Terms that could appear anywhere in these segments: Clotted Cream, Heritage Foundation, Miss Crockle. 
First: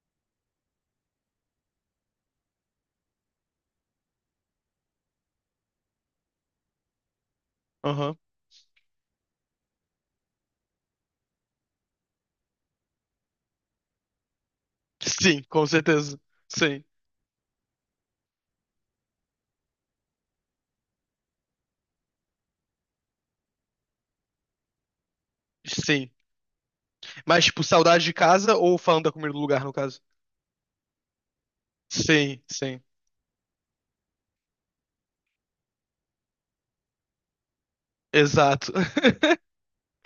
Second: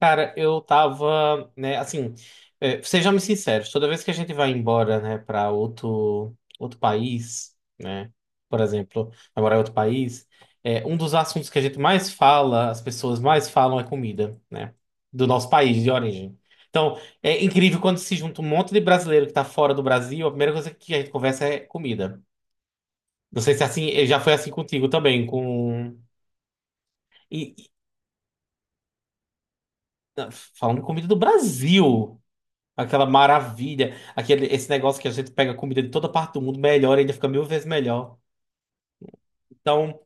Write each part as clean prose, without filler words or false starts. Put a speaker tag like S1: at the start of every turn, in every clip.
S1: Cara, eu tava, né, assim, sejamos sinceros, toda vez que a gente vai embora, né, para outro país, né,
S2: Aham.
S1: por exemplo, vai morar em outro país, um dos assuntos que a gente mais fala, as pessoas mais falam é comida, né, do
S2: Sim,
S1: nosso
S2: com
S1: país de
S2: certeza.
S1: origem.
S2: Sim,
S1: Então, é incrível quando se junta um monte de brasileiro que tá fora do Brasil, a primeira coisa que a gente conversa é comida. Não sei se é assim, já foi assim contigo também.
S2: sim.
S1: E,
S2: Mas, tipo,
S1: e-
S2: saudade de casa ou falando da comida do lugar, no caso?
S1: não, falando de comida do Brasil.
S2: Sim, sim.
S1: Aquela maravilha, aquele, esse negócio que a gente pega comida de toda parte do mundo, melhor, ainda fica mil vezes melhor.
S2: Exato.
S1: Então,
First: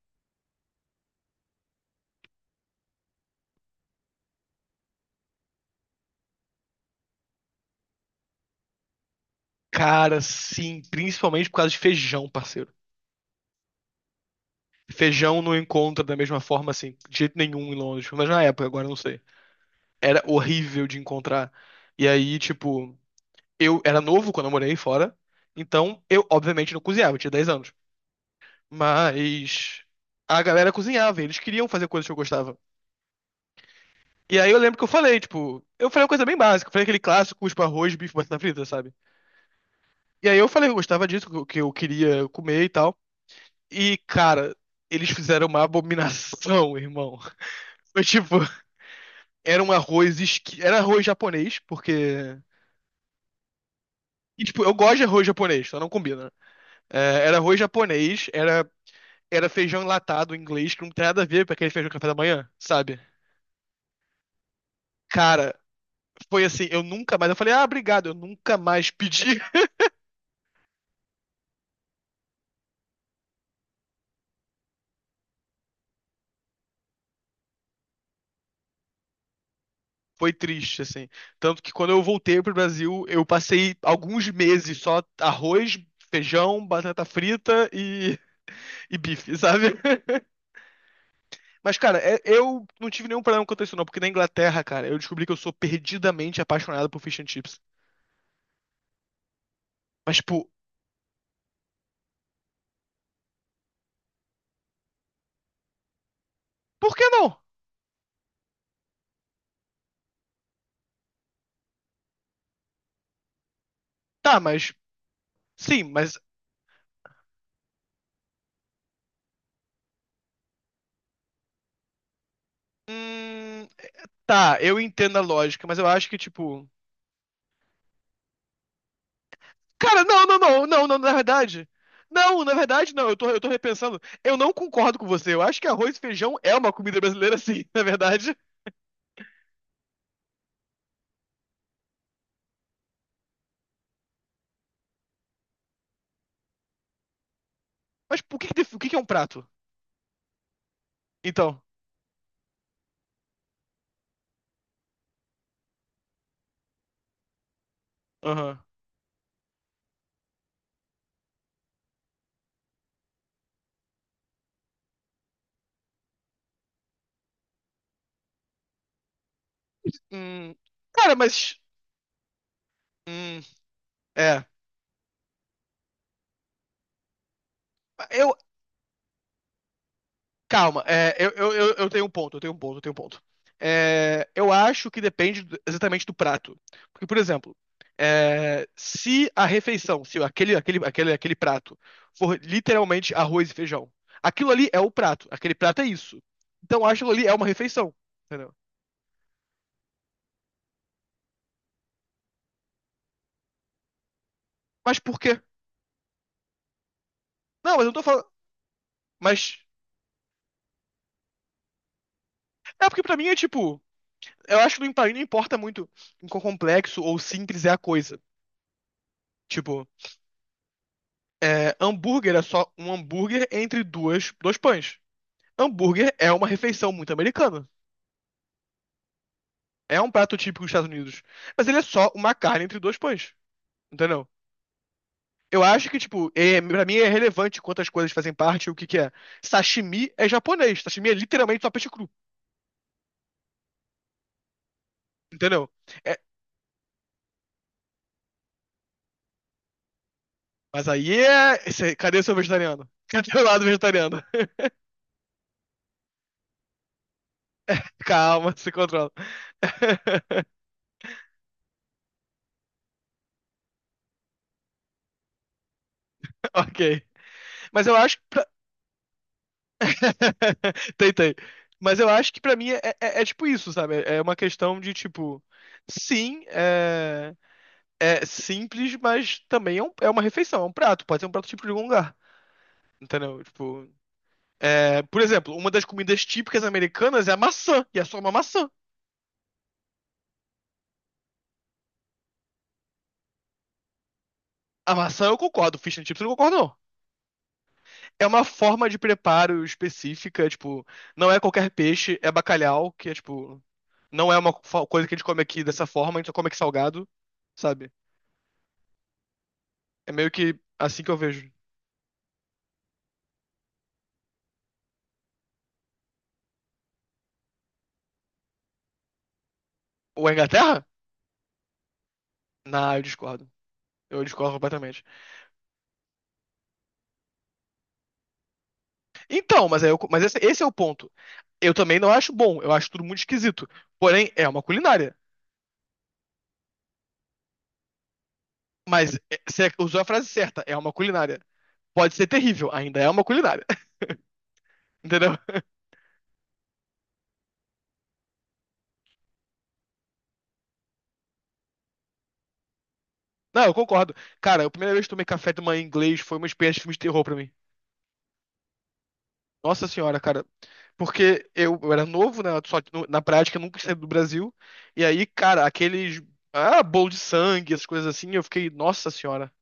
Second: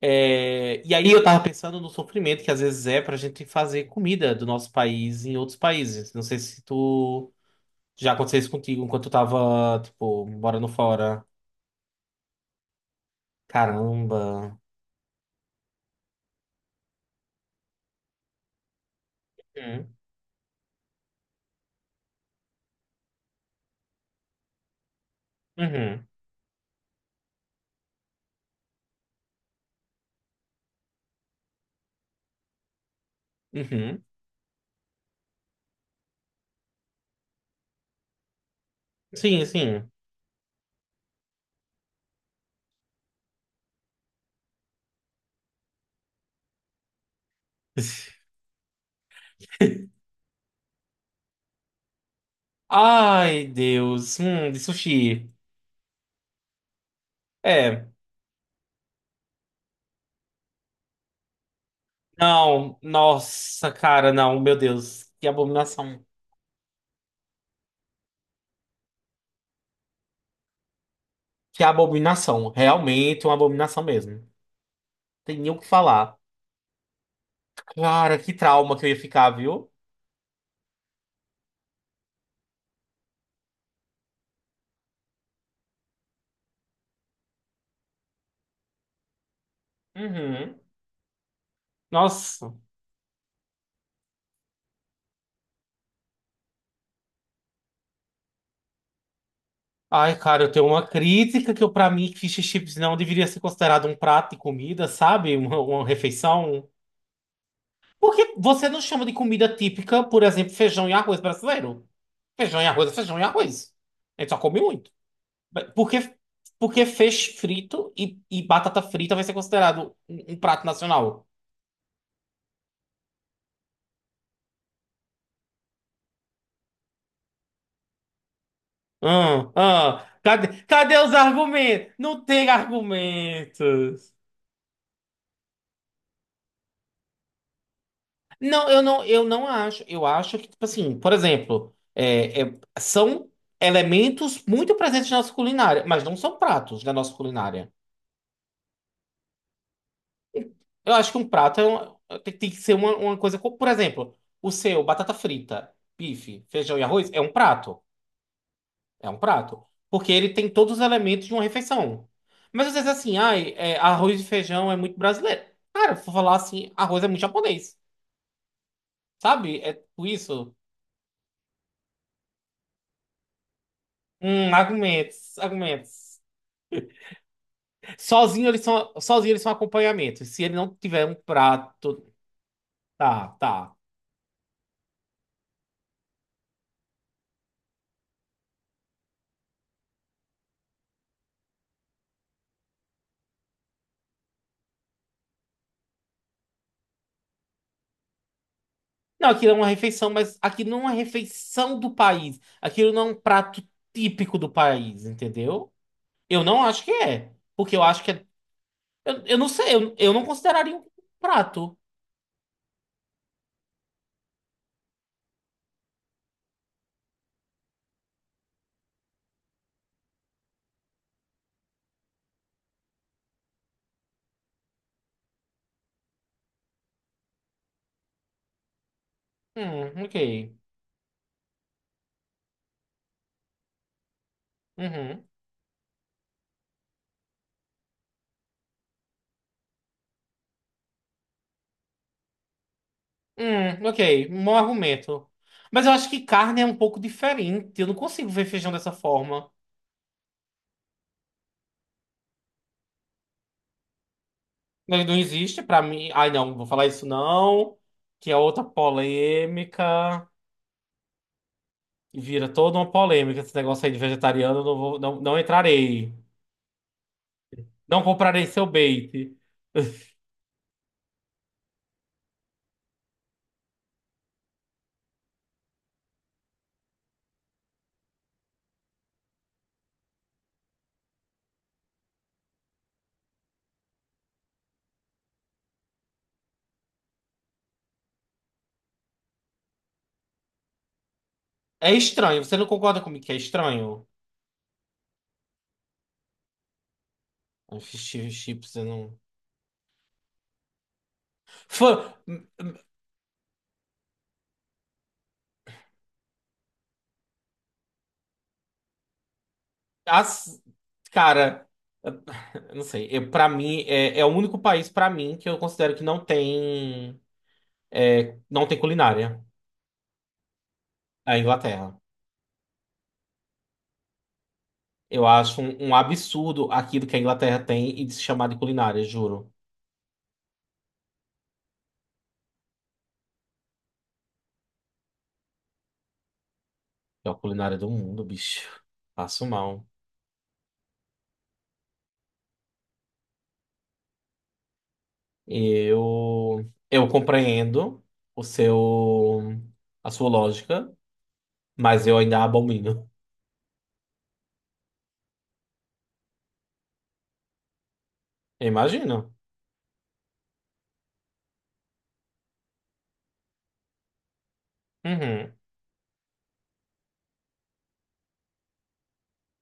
S1: e aí eu tava pensando no sofrimento que às vezes é pra gente fazer comida do nosso país em outros países. Não sei se tu já aconteceu isso contigo enquanto tu tava,
S2: Cara,
S1: tipo, morando
S2: sim,
S1: fora.
S2: principalmente por causa de feijão, parceiro.
S1: Caramba.
S2: Feijão não encontra da mesma forma, assim, de jeito nenhum em Londres. Mas na época, agora eu não sei.
S1: Uhum,
S2: Era horrível de encontrar. E aí, tipo, eu era novo quando eu morei fora. Então,
S1: uhum,
S2: eu, obviamente, não cozinhava, eu tinha 10 anos. Mas a galera cozinhava, e eles queriam fazer coisas que eu gostava.
S1: uhum.
S2: E aí eu lembro que eu falei, tipo, eu falei uma coisa bem básica, eu falei aquele clássico, tipo, arroz, bife, batata frita, sabe?
S1: Sim, sim.
S2: E aí eu falei que eu gostava disso, que eu queria comer e tal. E, cara, eles fizeram uma abominação, irmão. Foi tipo, era um era arroz japonês, porque
S1: Ai, Deus.
S2: e,
S1: De
S2: tipo, eu gosto de arroz
S1: sushi.
S2: japonês, só não combina, né? É, era arroz
S1: É.
S2: japonês, era feijão enlatado em inglês, que não tem nada a ver com aquele feijão café da manhã,
S1: Não,
S2: sabe?
S1: nossa, cara, não, meu Deus, que
S2: Cara,
S1: abominação.
S2: foi assim, eu nunca mais, eu falei: "Ah, obrigado, eu nunca mais pedi".
S1: Que é abominação. Realmente uma abominação mesmo. Tem nem o que falar. Cara, que trauma que eu ia ficar, viu?
S2: Foi triste, assim. Tanto que quando eu voltei pro Brasil, eu passei alguns meses só arroz, feijão, batata frita e bife, sabe?
S1: Uhum.
S2: Mas, cara,
S1: Nossa.
S2: eu não tive nenhum problema com isso, não, porque na Inglaterra, cara, eu descobri que eu sou perdidamente apaixonado por fish and chips. Mas,
S1: Ai, cara,
S2: tipo,
S1: eu tenho uma crítica que eu, pra mim, fish and chips não deveria ser considerado um prato de comida, sabe? Uma refeição.
S2: por que não?
S1: Porque você não chama de comida típica, por exemplo, feijão e arroz brasileiro? Feijão e arroz é feijão e arroz. A gente só
S2: Tá,
S1: come
S2: mas.
S1: muito.
S2: Sim,
S1: Porque,
S2: mas.
S1: porque feixe frito e batata frita vai ser considerado um prato nacional.
S2: Hum, tá, eu entendo a lógica, mas eu acho que, tipo.
S1: Ah,
S2: Cara,
S1: ah,
S2: não, não,
S1: cadê,
S2: não, não,
S1: cadê
S2: não, na
S1: os
S2: verdade.
S1: argumentos? Não
S2: Não,
S1: tem
S2: na verdade, não, eu tô repensando.
S1: argumentos.
S2: Eu não concordo com você. Eu acho que arroz e feijão é uma comida brasileira, sim, na verdade.
S1: Não, eu não acho. Eu acho que, tipo assim, por exemplo, são elementos muito presentes na nossa culinária, mas não são pratos da nossa culinária.
S2: Mas por que o que que é um prato?
S1: Eu acho que um prato
S2: Então,
S1: é tem que ser uma coisa. Por exemplo, o seu, batata frita, bife, feijão e arroz, é um prato.
S2: aham.
S1: É um prato. Porque ele tem todos os elementos de uma refeição. Mas às vezes assim, ai, arroz e feijão é muito brasileiro. Cara, se for falar assim, arroz é muito japonês. Sabe? É tudo isso.
S2: Hum, cara, mas. Hum, é.
S1: Argumentos, argumentos.
S2: Eu,
S1: Sozinho eles são acompanhamento. Se ele não
S2: Calma,
S1: tiver
S2: é,
S1: um
S2: eu tenho
S1: prato.
S2: um ponto, eu tenho um ponto, eu tenho um ponto.
S1: Tá, tá.
S2: É, eu acho que depende exatamente do prato. Porque, por exemplo, é, se a refeição, se aquele prato for literalmente arroz e feijão, aquilo ali é o prato, aquele prato é isso. Então, eu acho que aquilo ali é uma refeição, entendeu?
S1: Não, aquilo é uma refeição, mas aquilo não é uma refeição do país. Aquilo não é um prato típico do
S2: Mas
S1: país,
S2: por quê?
S1: entendeu? Eu não acho que é.
S2: Não,
S1: Porque
S2: mas
S1: eu
S2: eu não tô
S1: acho que
S2: falando.
S1: é. Eu não
S2: Mas.
S1: sei, eu não consideraria um prato.
S2: É porque pra mim é tipo. Eu acho que não importa muito em quão complexo ou simples é a coisa. Tipo. É, hambúrguer é só um hambúrguer entre duas, dois pães. Hambúrguer é uma refeição muito americana. É um
S1: Ok.
S2: prato típico dos Estados Unidos. Mas ele é só uma carne entre dois pães. Entendeu?
S1: Uhum.
S2: Eu acho que, tipo, é, pra mim é relevante quantas coisas fazem parte e o que que é. Sashimi é japonês. Sashimi é literalmente só peixe cru.
S1: Ok. Um bom argumento.
S2: Entendeu?
S1: Mas eu acho
S2: É,
S1: que carne é um pouco diferente. Eu não consigo ver feijão dessa forma.
S2: mas aí é. Cadê o seu vegetariano? Cadê o lado vegetariano?
S1: Ele não existe pra mim. Ai, não, vou falar isso não. Que é
S2: Calma,
S1: outra
S2: se controla.
S1: polêmica. E vira toda uma polêmica esse negócio aí de vegetariano. Eu não vou, não, não entrarei.
S2: Ok. Mas eu
S1: Não
S2: acho que.
S1: comprarei seu bait.
S2: Tem, tem. Mas eu acho que pra mim é é tipo isso, sabe? É é uma questão de tipo, sim, é, é simples, mas também é, é uma refeição, é um prato, pode ser um prato típico de algum lugar. Entendeu? Tipo, é, por exemplo, uma das comidas típicas americanas é a maçã, e é só uma maçã.
S1: É estranho. Você não concorda comigo que é estranho?
S2: A maçã eu concordo, fish and chips eu não concordo, não. É
S1: Fish
S2: uma
S1: chips, eu
S2: forma de
S1: não.
S2: preparo específica, tipo, não é qualquer
S1: Fã-
S2: peixe, é
S1: hum, hum,
S2: bacalhau, que é tipo, não é uma coisa que a gente come aqui dessa forma, a gente só come aqui salgado, sabe? É meio que
S1: As...
S2: assim que eu vejo.
S1: Cara. Eu não sei. Eu, para mim, é o único país para mim que eu considero que não tem culinária.
S2: Ou a Inglaterra?
S1: É a Inglaterra.
S2: Não, eu discordo. Eu discordo completamente.
S1: Eu acho um absurdo aquilo que a Inglaterra tem e de se chamar de culinária, juro.
S2: Então, mas, mas esse é o ponto. Eu também não acho bom, eu acho tudo muito esquisito. Porém, é uma culinária.
S1: É a culinária do mundo, bicho.
S2: Mas
S1: Passo
S2: você
S1: mal.
S2: usou a frase certa, é uma culinária. Pode ser terrível, ainda é uma culinária. Entendeu?
S1: Eu compreendo o seu, a sua lógica, mas eu ainda abomino.
S2: Não, eu concordo. Cara, a primeira vez que tomei café de manhã em inglês foi uma experiência de filme de terror pra mim.
S1: Eu imagino.
S2: Nossa senhora, cara. Porque eu era novo, né? Só que na prática eu nunca saí do Brasil. E aí,
S1: Uhum.
S2: cara, aqueles. Ah, bolo de sangue, essas coisas assim, eu fiquei, nossa senhora.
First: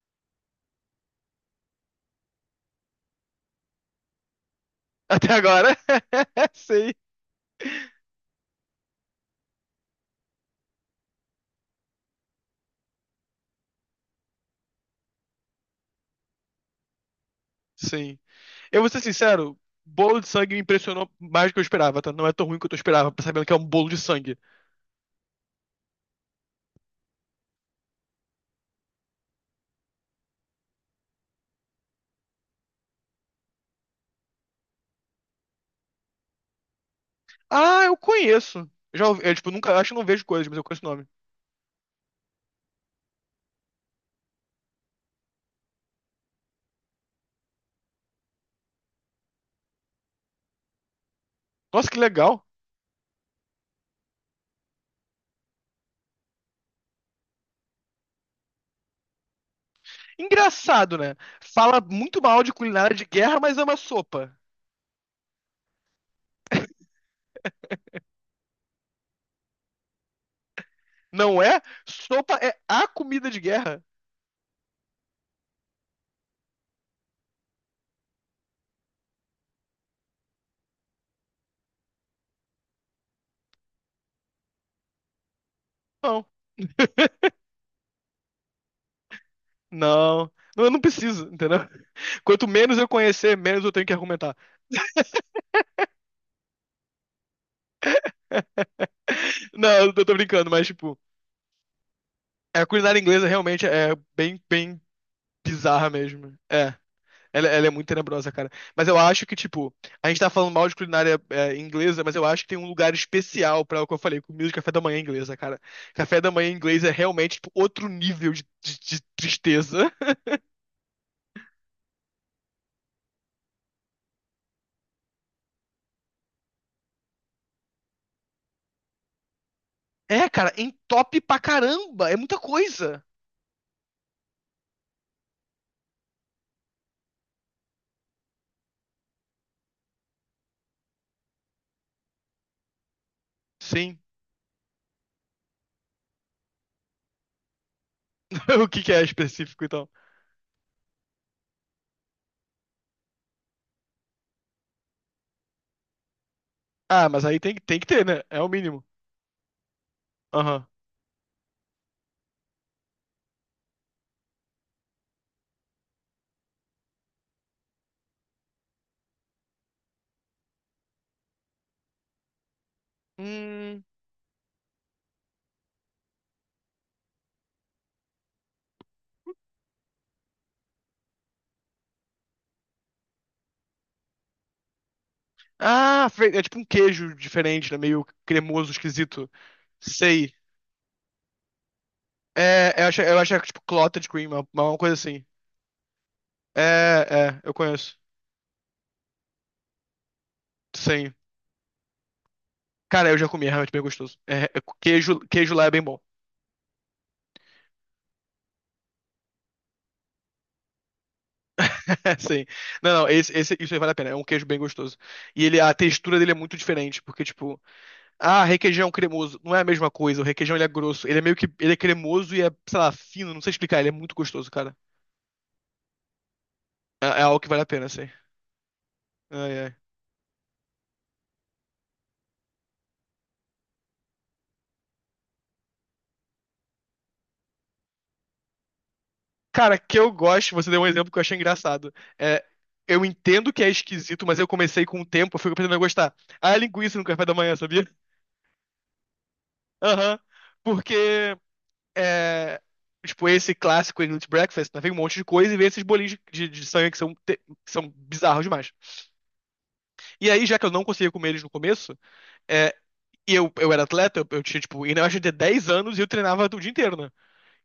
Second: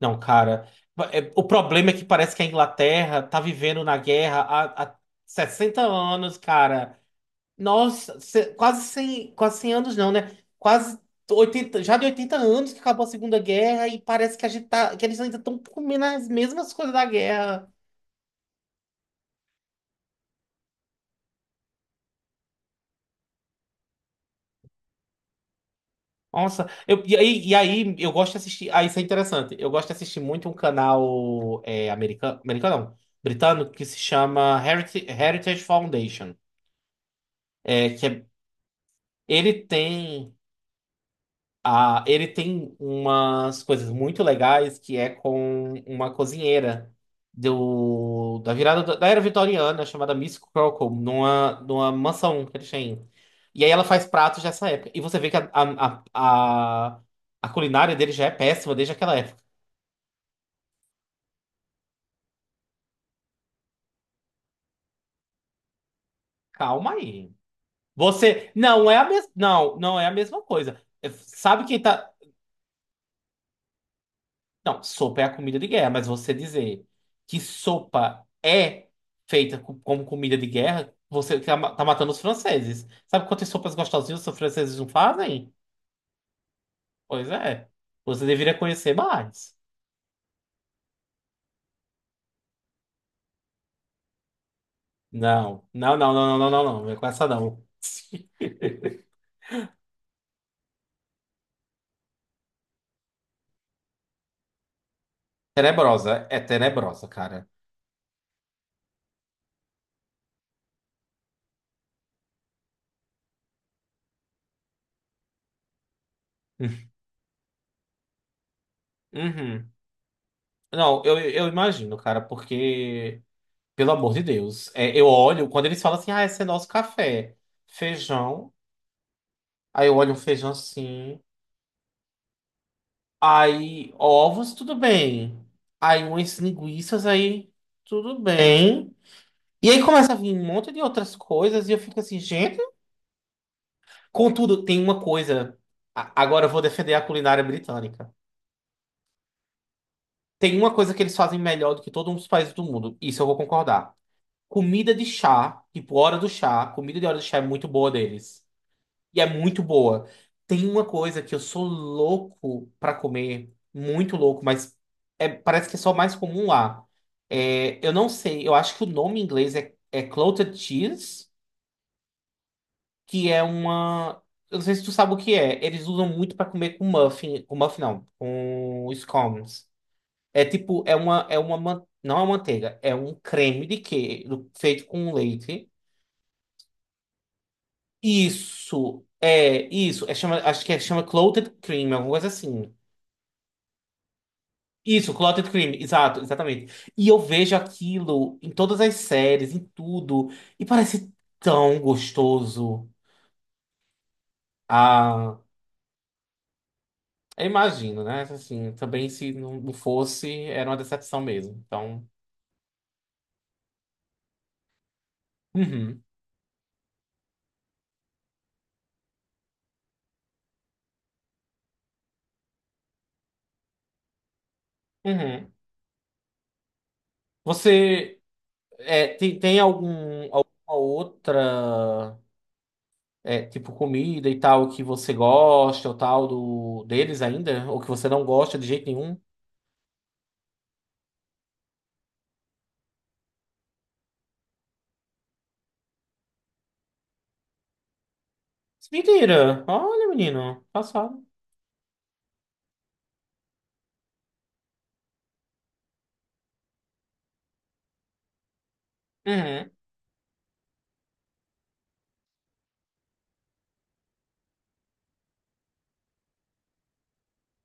S1: Não, cara. O problema é que parece que a Inglaterra tá vivendo na guerra há
S2: Até agora.
S1: 60 anos,
S2: Sei.
S1: cara. Nossa, quase 100, quase 100 anos não, né? Quase 80 já de 80 anos que acabou a Segunda Guerra e parece que a gente tá, que eles ainda estão comendo as mesmas coisas da guerra.
S2: Sim. Eu vou ser sincero, bolo de sangue me impressionou mais do que eu esperava, tá? Não é tão ruim quanto eu esperava, sabendo que é um bolo de sangue.
S1: Nossa, e aí eu gosto de assistir. Ah, isso é interessante. Eu gosto de assistir muito um canal americano, americano não, britânico que se chama Heritage, Heritage Foundation.
S2: Ah,
S1: É,
S2: eu
S1: que é-
S2: conheço. Já ouvi, eu, tipo,
S1: Ele
S2: nunca acho que não vejo
S1: tem.
S2: coisas, mas eu conheço o nome.
S1: Ah, ele tem umas coisas muito legais que é com uma cozinheira do, da virada da era vitoriana chamada Miss Crockle, numa,
S2: Nossa,
S1: numa
S2: que legal.
S1: mansão que eles têm. E aí ela faz pratos dessa época. E você vê que a a culinária dele já é péssima desde aquela época.
S2: Engraçado, né? Fala muito mal de culinária de guerra, mas ama sopa.
S1: Calma aí. Você. Não é a mesma. Não, não é a mesma coisa. É,
S2: Não é?
S1: Sabe quem tá.
S2: Sopa é a comida de guerra.
S1: Não, sopa é a comida de guerra, mas você dizer que sopa é feita como comida de guerra, você tá matando os franceses. Sabe quantas sopas gostosinhas os franceses não fazem?
S2: Não,
S1: Pois é. Você deveria conhecer mais.
S2: não, não, eu não preciso, entendeu? Quanto menos eu conhecer, menos eu tenho que argumentar.
S1: Não, não, não, não, não, não, não, não. Não é com essa, não.
S2: Não, eu tô brincando, mas tipo, a culinária inglesa realmente é bem, bem bizarra
S1: Tenebrosa,
S2: mesmo.
S1: é
S2: É,
S1: tenebrosa,
S2: ela,
S1: cara.
S2: ela é muito tenebrosa, cara. Mas eu acho que, tipo, a gente tá falando mal de culinária é, inglesa, mas eu acho que tem um lugar especial pra o que eu falei, comida de café da manhã inglesa, cara. Café da manhã inglês é realmente, tipo, outro nível de, de
S1: Uhum.
S2: tristeza.
S1: Não, eu imagino, cara, porque, pelo amor de Deus, eu olho, quando eles falam assim, ah, esse é nosso café, feijão, aí eu olho um
S2: É,
S1: feijão
S2: cara, entope
S1: assim.
S2: pra caramba, é muita coisa.
S1: Aí, ovos, tudo bem. Aí, umas linguiças, aí, tudo bem. E aí começa a vir um monte de outras coisas e eu fico assim, gente.
S2: Sim.
S1: Contudo, tem uma coisa. Agora eu vou defender a culinária britânica.
S2: O que que é específico, então?
S1: Tem uma coisa que eles fazem melhor do que todos os países do mundo. Isso eu vou concordar. Comida de chá, tipo hora do chá, comida de
S2: Ah,
S1: hora do
S2: mas
S1: chá
S2: aí
S1: é
S2: tem,
S1: muito
S2: tem que
S1: boa
S2: ter, né? É
S1: deles.
S2: o mínimo.
S1: E é muito boa.
S2: Aham.
S1: Tem uma coisa que eu sou louco pra comer, muito louco, mas parece que é só mais comum lá. Eu não sei, eu acho que o nome em inglês é clotted cheese, que é
S2: Hum.
S1: uma. Eu não sei se tu sabe o que é. Eles usam muito pra comer com muffin não, com scones. É tipo, é uma, não é uma manteiga, é um creme de queijo feito com leite.
S2: Ah, é tipo um queijo diferente, né? Meio cremoso,
S1: Isso,
S2: esquisito.
S1: é isso. É
S2: Sei.
S1: chama, acho que é chama clotted cream, alguma coisa
S2: É,
S1: assim.
S2: eu acho que é tipo clotted cream, uma coisa
S1: Isso,
S2: assim.
S1: Clotted Cream, exato, exatamente.
S2: É,
S1: E eu
S2: é, eu
S1: vejo
S2: conheço.
S1: aquilo em todas as séries, em tudo, e parece
S2: Sim.
S1: tão gostoso.
S2: Cara, eu já comi, é realmente bem gostoso. É, é, queijo,
S1: Ah,
S2: queijo lá é bem bom.
S1: eu imagino, né? Assim, também se não não fosse, era uma decepção mesmo. Então,
S2: Sim. Não, não, isso aí vale a pena. É um queijo bem gostoso. E ele, a
S1: uhum,
S2: textura dele é muito diferente, porque, tipo, ah, requeijão cremoso. Não é a mesma coisa. O requeijão ele é grosso. Ele é meio que. Ele é cremoso e é, sei lá, fino. Não sei explicar. Ele é muito gostoso, cara.
S1: uhum.
S2: É, é algo que vale a pena, assim.
S1: Você é, tem,
S2: Ai,
S1: tem
S2: ai.
S1: algum, alguma outra, tipo, comida e tal que você gosta ou tal deles ainda? Ou que você não gosta de jeito nenhum?
S2: Cara, que eu gosto. Você deu um exemplo que eu achei engraçado. É, eu entendo que é esquisito, mas eu comecei com o tempo. Eu fico aprendendo a gostar. Ah, é linguiça no café da manhã, sabia?
S1: Mentira! Olha,
S2: Aham.
S1: menino,
S2: Porque.
S1: passado.
S2: É, tipo, esse clássico English Breakfast, né? Vem um monte de coisa e vem esses bolinhos de, de sangue que são, que são bizarros demais.
S1: Uhum.
S2: E aí, já que eu não conseguia comer eles no começo. É, e eu era atleta, eu tinha, tipo, e na verdade, eu tinha anos e eu treinava o dia inteiro, né?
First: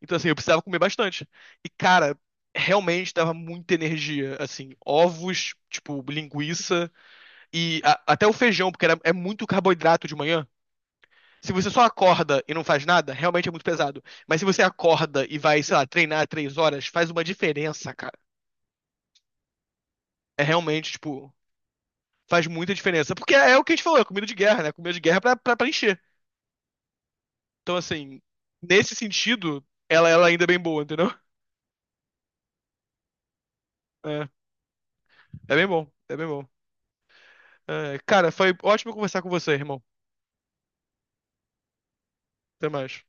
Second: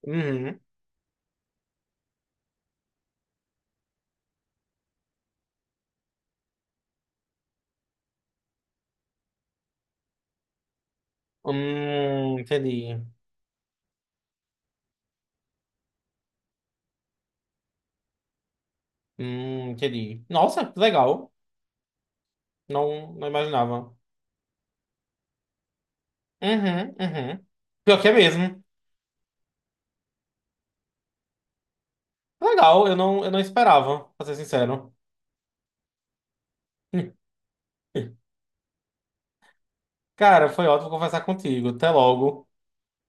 S2: Então, assim, eu
S1: Uhum.
S2: precisava comer bastante. E, cara, realmente dava muita energia, assim, ovos, tipo, linguiça e até o feijão, porque era, é muito carboidrato de manhã. Se você só acorda e não faz
S1: Entendi.
S2: nada, realmente é muito pesado. Mas se você acorda e vai, sei lá, treinar 3 horas, faz uma diferença, cara.
S1: Entendi.
S2: É
S1: Nossa, que
S2: realmente,
S1: legal.
S2: tipo, faz muita
S1: Não,
S2: diferença.
S1: não
S2: Porque é o que a gente
S1: imaginava.
S2: falou, é comida de guerra, né? Comida de guerra é pra, pra, pra encher.
S1: Uhum, uhum.
S2: Então,
S1: Pior que é
S2: assim,
S1: mesmo.
S2: nesse sentido, ela ainda é bem boa, entendeu?
S1: Legal, eu não esperava, pra
S2: É,
S1: ser sincero.
S2: é bem bom, é bem bom. É, cara, foi ótimo conversar com você, irmão.
S1: Cara, foi ótimo conversar contigo. Até logo.
S2: Até mais.